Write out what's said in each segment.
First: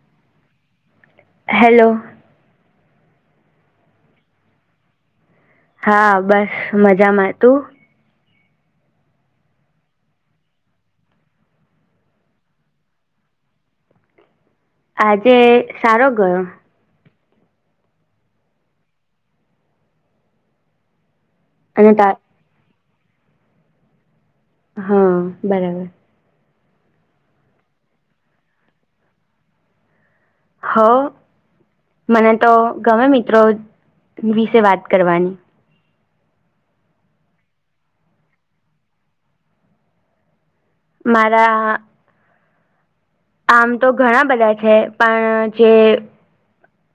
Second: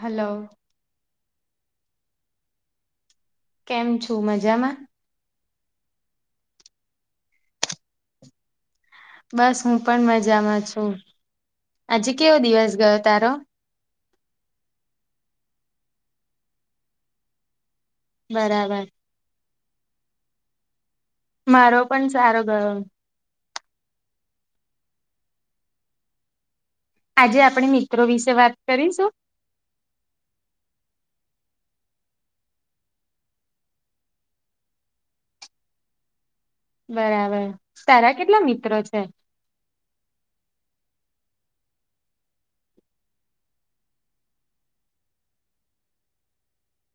Hello. Hello. કેમ છો મજામાં. હા બસ મજામાં તું. બસ હું પણ મજામાં છું આજે કેવો દિવસ ગયો તારો આજે સારો ગયો. બરાબર. મારો અને પણ તા સારો ગયો. હા બરાબર. આજે આપણે મિત્રો વિશે વાત કરીશું. હોવ મને તો ગમે મિત્રો વિશે વાત કરવાની. બરાબર તારા કેટલા મિત્ર છે. મારા. આમ તો ઘણા બધા છે પણ જે.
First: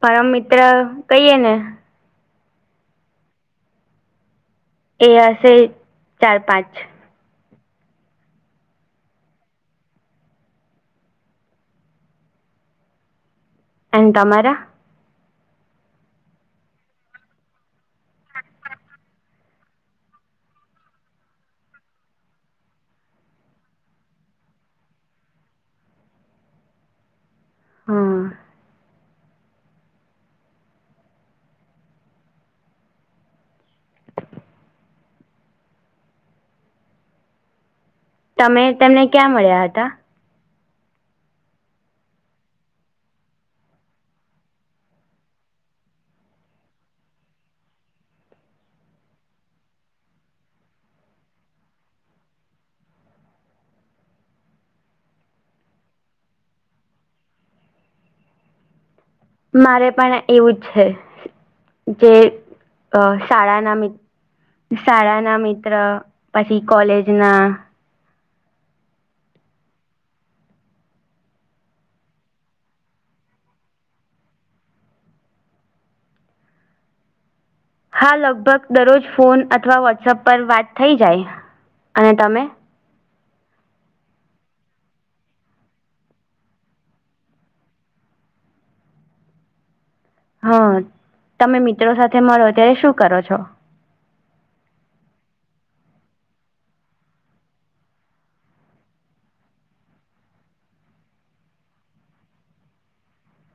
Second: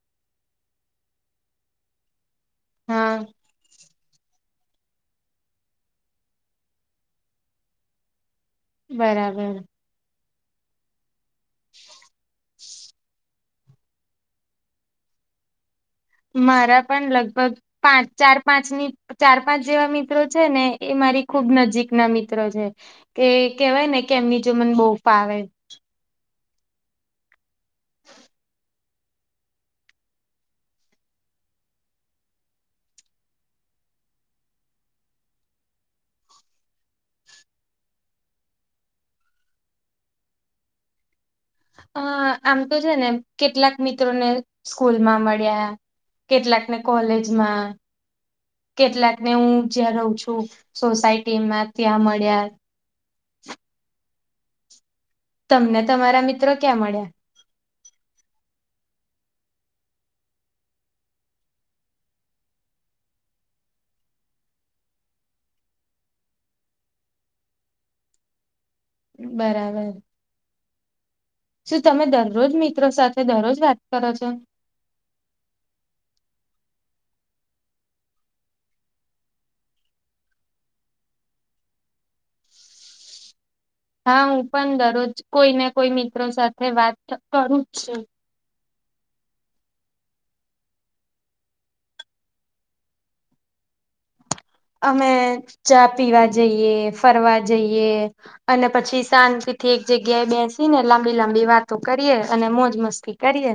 પરમ મિત્ર કઈએ ને. હા. એ હશે ચાર પાંચ. બરાબર. [unintelligible] એન તમા તમારા. મારા પણ લગભગ પાંચ ચાર પાંચ ની. ચાર પાંચ જેવા મિત્રો છે ને એ મારી ખુબ નજીક ના મિત્રો છે. કે કહેવાય ને કે એમની જમન બહુ ફાવેે. હમ. [unintelligible] તમે તેમને ક્યાં મળ્યા હતા. અ આમ તો છે ને કેટલાક મિત્રોને સ્કૂલ માં મળ્યા. કેટલાક ને કોલેજમાં. કેટલાક ને હું જ્યાં રહું છું સોસાયટીમાં ત્યાં મળ્યા. તમને તમારા મિત્રો ક્યાં મળ્યા. મારે પણ એવું જ છે જે શાળાના મિત. શાળા ના મિત્ર પછી કોલેજ ના. બરાબર. શું તમે દરરોજ મિત્રો સાથે દરરોજ વાત કરો છો. હા લગભગ દરરોજ ફોન અથવા વોટ્સઅપ પર વાત થઈ જાય અને તમે. હા હું પણ દરરોજ કોઈને કોઈ મિત્રો સાથે વાત કરું જ છું. હા તમે મિત્રો સાથે મળો ત્યારે શું કરો છો. અમે ચા પીવા જઈએ ફરવા જઈએ. અને પછી શાંતિથી એક જગ્યાએ બેસી ને લાંબી લાંબી વાતો કરીએ અને મોજ મસ્તી કરીએ.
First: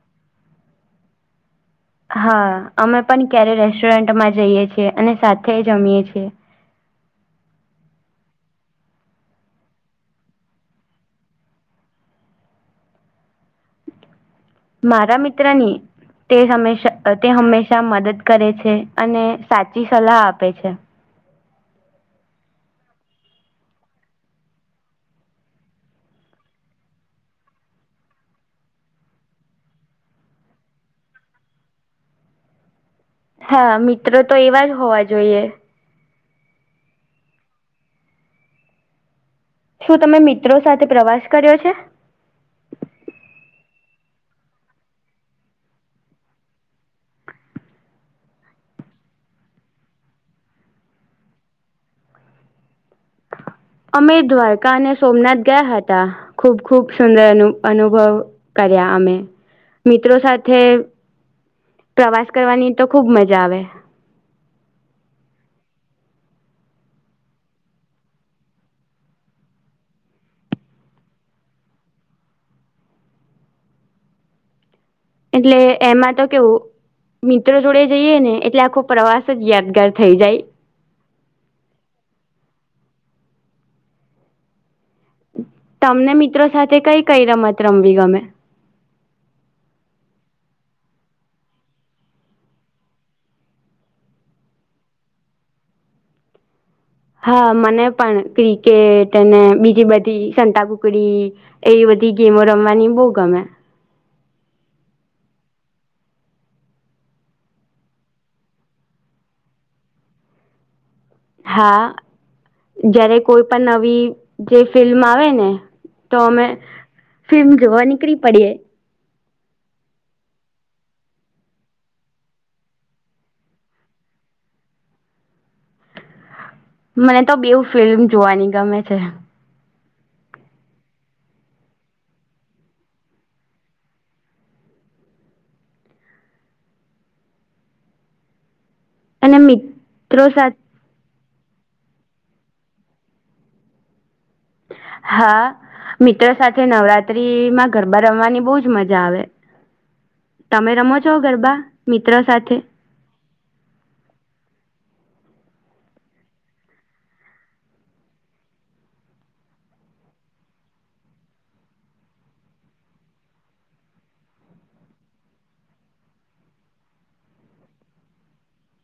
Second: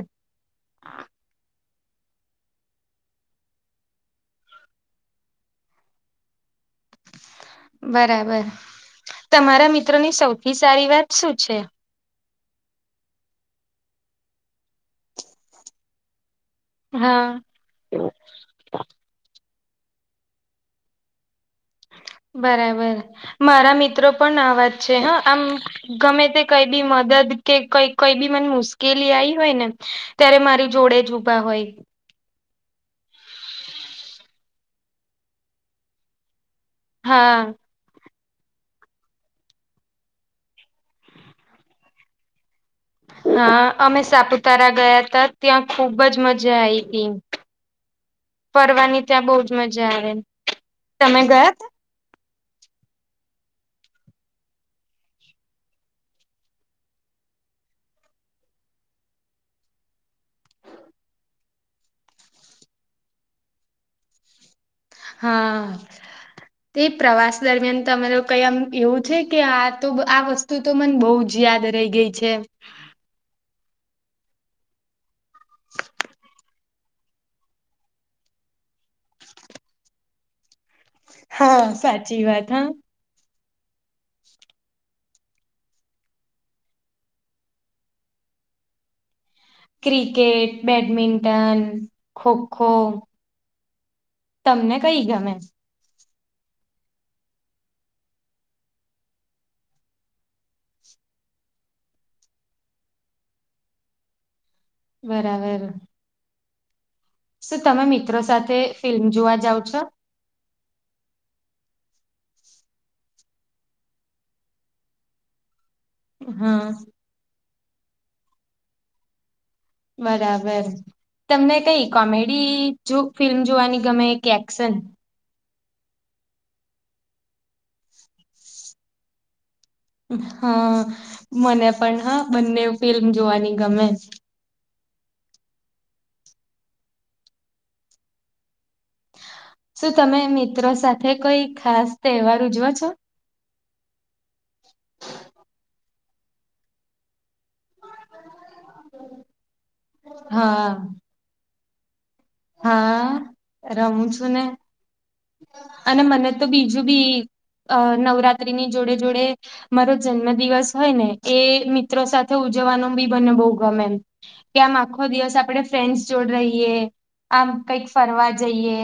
હા અમે પણ ક્યારે રેસ્ટોરન્ટમાં જઈએ છીએ અને સાથે જમીએ છીએ. બરાબર તમારા મિત્રોની સૌથી સારી વાત શું છે. મારા મિત્રની તે હમેશા હા તે હંમેશા મદદ. કરે છે અને સાચી સલાહ આપે છે. બરાબર મારા મિત્રો પણ અવાજ છે હ આમ. ગમે તે કઈ બી મદદ કે કઈ કઈ બી મને મુશ્કેલી આઈ હોય ને. ત્યારે મારી જોડે જ ઊભા હોય. હા મિત્રો તો એવા જ હોવા જોઈએ. હા. શું તમે મિત્રો સાથે પ્રવાસ કર્યો છે. હા અમે સાપુતારા ગયા તા ત્યાં ખુબ જ મજા આઈ હતી. ફરવાની ત્યાં બહુજ મજા આવે તમે ગયા તા. અમે દ્વારકા અને સોમનાથ ગયા હતા ખુબ ખુબ સુંદર અનુ અનુભવ. કર્યા અમે મિત્રો સાથે. પ્રવાસ કરવાની તો ખુબ મજા આવે. હા. તે પ્રવાસ દરમિયાન તમે લોકો એ આમ એવું છે કે આ તો આ વસ્તુ તો મને બો જ જી યાદ રય ગઈ છે. એટલે એમાં તો કેવું મિત્રો જોડે જઈએ ને એટલે આખો પ્રવાસ જ યાદગાર થઈ જાય. હા સાચી વાત હા. તમને મિત્રો સાથે કઈ કઈ રમત રમવી ગમે? Cricket, badminton, kho kho. તમને કઈ ગમે? હા મને પણ ક્રિકેટ અને બીજી બધી સતાકુકડી. એવી બધી ગેમો રમવાની બો ગમે. બરાબર. શું તમે મિત્રો સાથે ફિલ્મ જોવા જાવ છો? હા જયારે કોઈ પણ નવી જે ફિલ્મ આવે ને તો અમે હા ફિલ્મ જોવા નીકળી પડીયે. બરાબર. તમને કઈ કોમેડી જો ફિલ્મ જોવાની ગમે કે એક્શન? મને તો બેવ ફિલ્મ જોવાની ગમે છે. હા મને પણ હા બંને ફિલ્મ જોવાની ગમે. અને શું તમે મિત્રો સાથે મિત્રો સાથે કોઈ ખાસ તહેવાર ઉજવો છો? હા. મિત્રો સાથે નવરાત્રીમાં ગરબા રમવાની બો જ મજા આવે. હા તમે રમો છો ગરબા મિત્રો સાથે? હા રમું છું ને અને મને તો બીજું બી અ નવરાત્રી ની જોડે જોડે મારો જન્મ દિવસ હોય ને એ મિત્રો સાથે ઉજવવાનો બી મને બો ગમે. કે આમ આખો દિવસ આપણે ફ્રેન્ડસ જોડે રહીયએ, આમ કઈક ફરવા જઈએ.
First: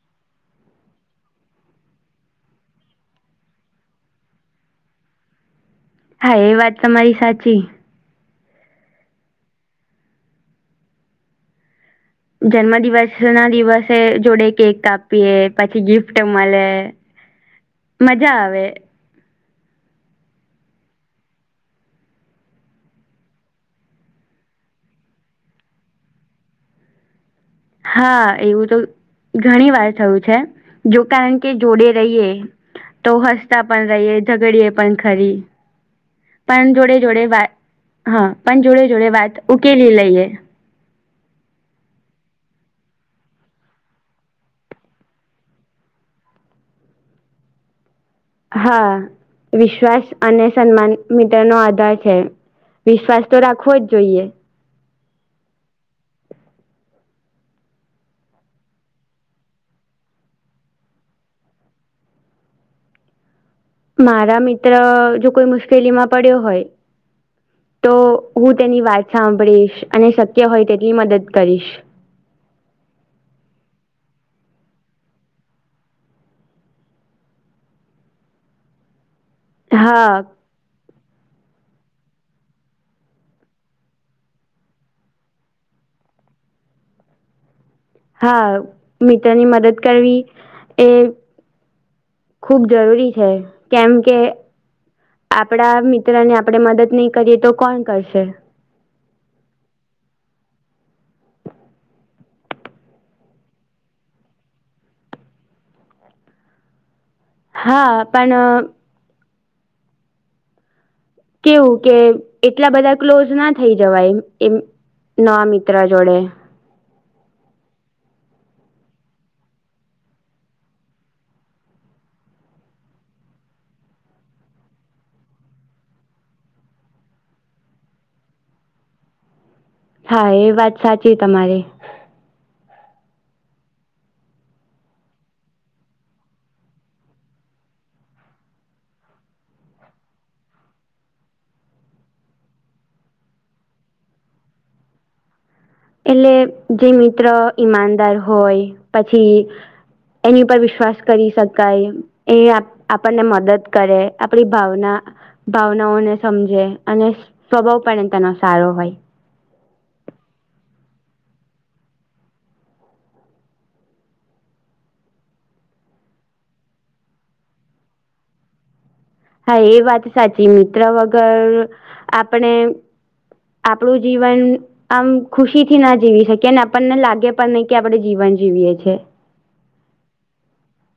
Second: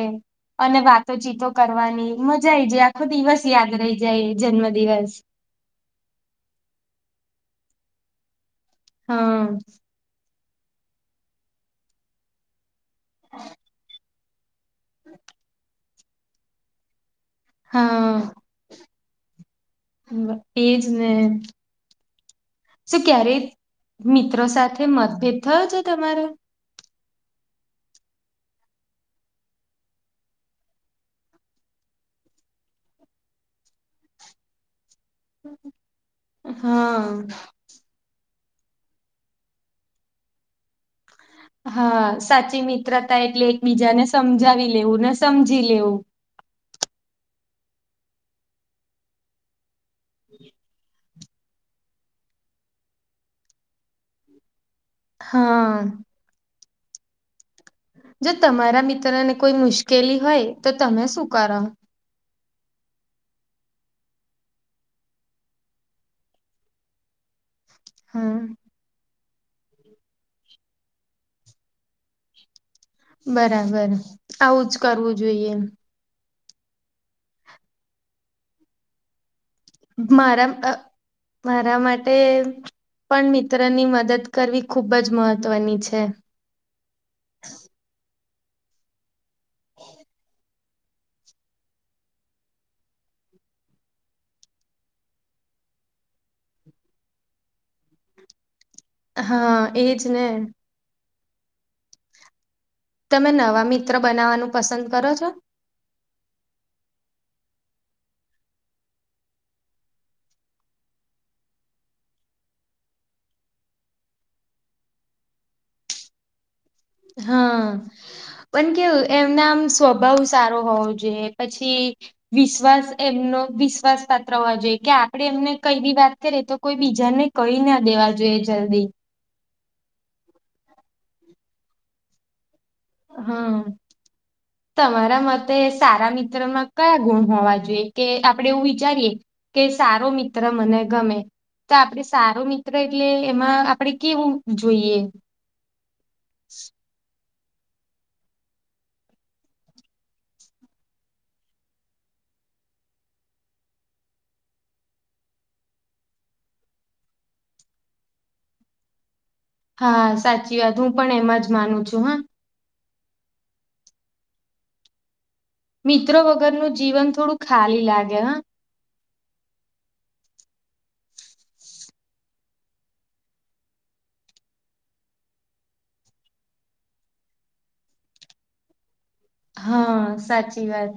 અને વાતોચીતો કરવાની, મજા આવીઈ જાય. આખો દિવસ યાદ રહી જાય જન્મ દિવસ. હા એ વાત તમારી સાચી. હા. જન્મ દિવસ ના દિવસે જોડે કેક કાપયે પછી ગિફ્ટ મલે હા મજા આવે. એજ ને. શું ક્યારેક મિત્રો સાથે મતભેદ થયો છે તમારો? હા એવું તો ઘણી વાર થયું છે. જો કારણ કે જોડે રહીએ તો હસતા પણ રહીએ, ઝગડીએે પણ પણ ખરી પણ જોડે જોડે હા વાત હા પણ જોડે જોડે વાત ઉકેલી લઈએ. હા સાચી મિત્રતા એટલે એકબીજાને સમજાવી લેવું ને, સમજી લેવું. હા. વિશ્વાસ અને સન્માન મિત્ર નો આધાર છે. વિશ્વાસ તો રાખવો જ જોઈએ. હા. જો તમારા મિત્ર ને કોઈ મુશ્કેલી હોય તો તમે શું કરો? મારા મિત્ર જો કોઈ મુશ્કેલી માં પડ્યો હોય તો હમ હું તેની વાત સાંભળીશ અને શક્ય હોય તેટલી મદદ કરીશ. બરાબર આવું જ કરવું જોઈએ. હા મારા અહ મારા માટે પણ મિત્રની મદદ કરવી ખુબ જ મહત્વની છે. હા મિત્રની મદદ કરવી એ ખૂબ જરૂરી છે કેમ કે આપડા મિત્ર ને આપડે મદદ નહી કરીએ તો કોણ કરશે? હા, એજ ને. તમે નવા મિત્ર બનાવવાનું પસંદ કરો છો? હા, પણ અહ કેવું કે એટલા બધા ક્લોઝ ના થઈ જવાય એમ નવા મિત્ર જોડે. હા. પણ કેવું એમના આમ સ્વભાવ સારો હોવો જોઈએ પછી વિશ્વાસ એમનો વિશ્વાસ પાત્ર હોવા જોઈએ કે આપડે એમને કઈ બી વાત કરીએ તો કોઈ બીજાને કઈ ના દેવા જોઈએ જલ્દી. હા, એ વાત સાચી તમારી. હા. તમારા મતે સારા મિત્રમાં કયા ગુણ હોવા જોઈએ કે આપડે એવું વિચારીએ કે સારો મિત્ર મને ગમે. તો આપડે સારો મિત્ર એટલે એમાં આપડે કેવું જોઈએ? એટલે જે મિત્ર ઈમાનદાર હોય પછી એની પર વિશ્વાસ કરી શકાય. એ આપ-આપનને મદદ કરે આપડી ભાવના ભાવનાઓને સમજે અને સ્વભાવ પણ તેનો સારો હોય. હા, સાચી વાત હું પણ એમાં જ માનું છું હ. મિત્રો વગરનું જીવન થોડું ખાલી લાગે હ. હા, એ વાત સાચી મિત્ર વગર આપણે આપણું જીવન આમ ખુશી થી ના જીવી શકીએ આપનને લાગે પણ નહી કે આપડે જીવન જીવીએ છે. હા, સાચી વાત.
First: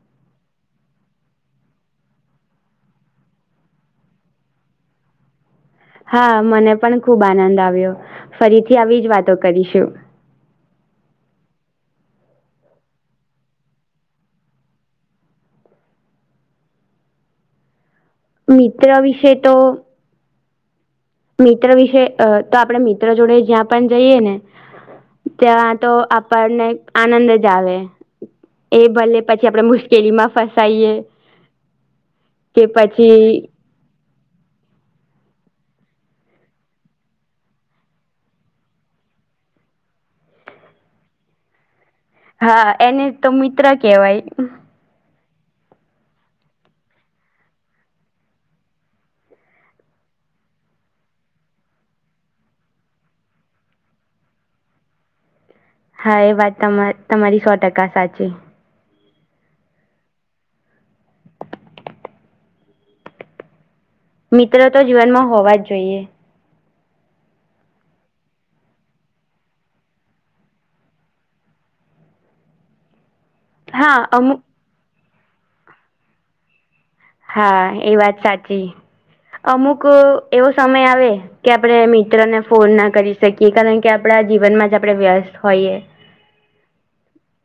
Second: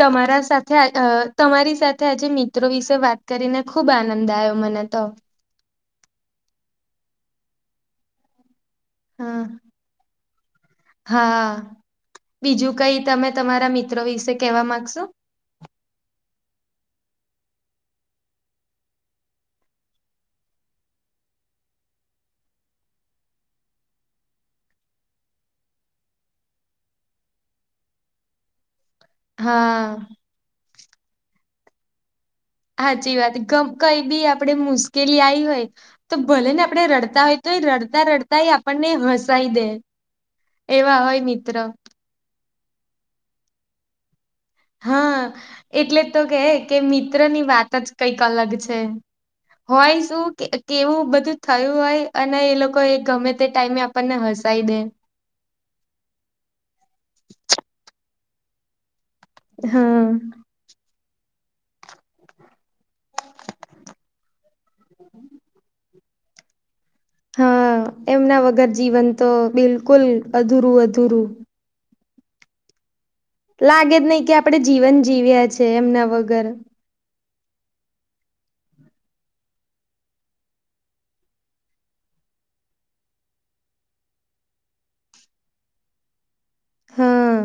તમારા સાથે અહ તમારી સાથે આજે મિત્રો વિશે વાત કરીને ખુબ આનંદ આવ્યો મને તો. હા, મને પણ ખુબ આનંદ આવ્યો. ફરીથી આવી જ વાતો હા કરીશું. હા, બીજું કઈ તમે તમારા મિત્રો વિશે કેવા માંગશો? મિત્ર વિશે તો મિત્ર વિશે અહ તો આપડે મિત્ર જોડે જ્યાં પણ જઈએ ને ત્યાં તો આપણને આનંદ જ આવે એ ભલે પછી આપડે હા મુશ્કેલીમાં ફસાઈએ કે હાચી પછી વાત ગપ કઈ બી આપડે મુશ્કેલી આઈ હોય તો ભલે ને આપડે રડતા હોય તો એ રડતા રડતા એ આપણને હસાઈ દે. એવા હોય મિત્ર. હા, એને તો મિત્ર કેવાય. હા, એટલે તો કે કે મિત્ર ની વાત જ કઈક અલગ છે. હોય શું કે કેવું બધું થયું હોય અને એ લોકો એ ગમે તે ટાઈમે પને હસાઈ દે હા, એ વાત તમા તમારી સો ટકા સાચી. હમ્મ. મિત્રો તો જીવનમાં હોવા જ જોઈએ. હા એમના વગર જીવન તો બિલકુલ અધૂરું અધૂરું લાગે જ હા નહી કે અમુક આપડે જીવન જીવ્યા છે એમના વગર હા એ વાત સાચી અમુક એવો સમય આવે કે આપડે મિત્રને ફોન ના કરી શકીએ કારણ કે આપડા જીવનમાં જ આપડે વ્યસ્ત હોઈએ. હમ્મ.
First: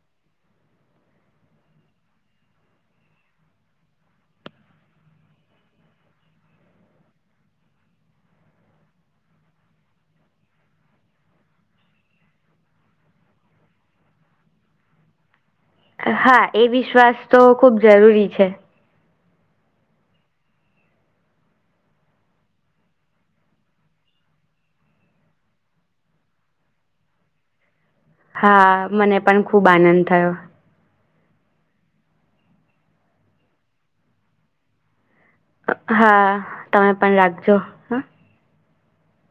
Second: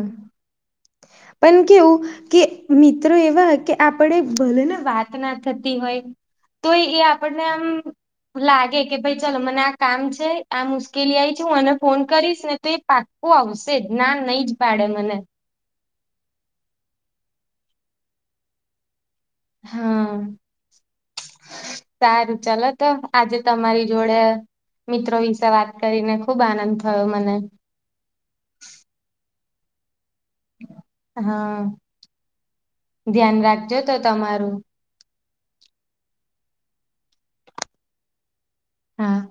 પણ કેવું કે મિત્રો એવા કે આપડે ભલે ને વાત ના થતી હોય તોય એ આપણને આમ લાગે કે ભાઈ ચાલ મને આ કામ છે આ મુશ્કેલી આઈ છે હું આને ફોન કરીશ ને તે પાકો આવશે જ ના નહી જ પાડે મને હા એ વિશ્વાસ તો ખુબ જરૂરી છે. - હા સારું ચાલ તો આજે તમારી જોડે મિત્રો વિશે વાત કરીને ખુબ આનંદ થયો મને. હા મને પણ ખૂબ આનંદ થયો. - હા ધ્યાન રાખજો તો તમારું. હા તમે પણ રાખજો હ હા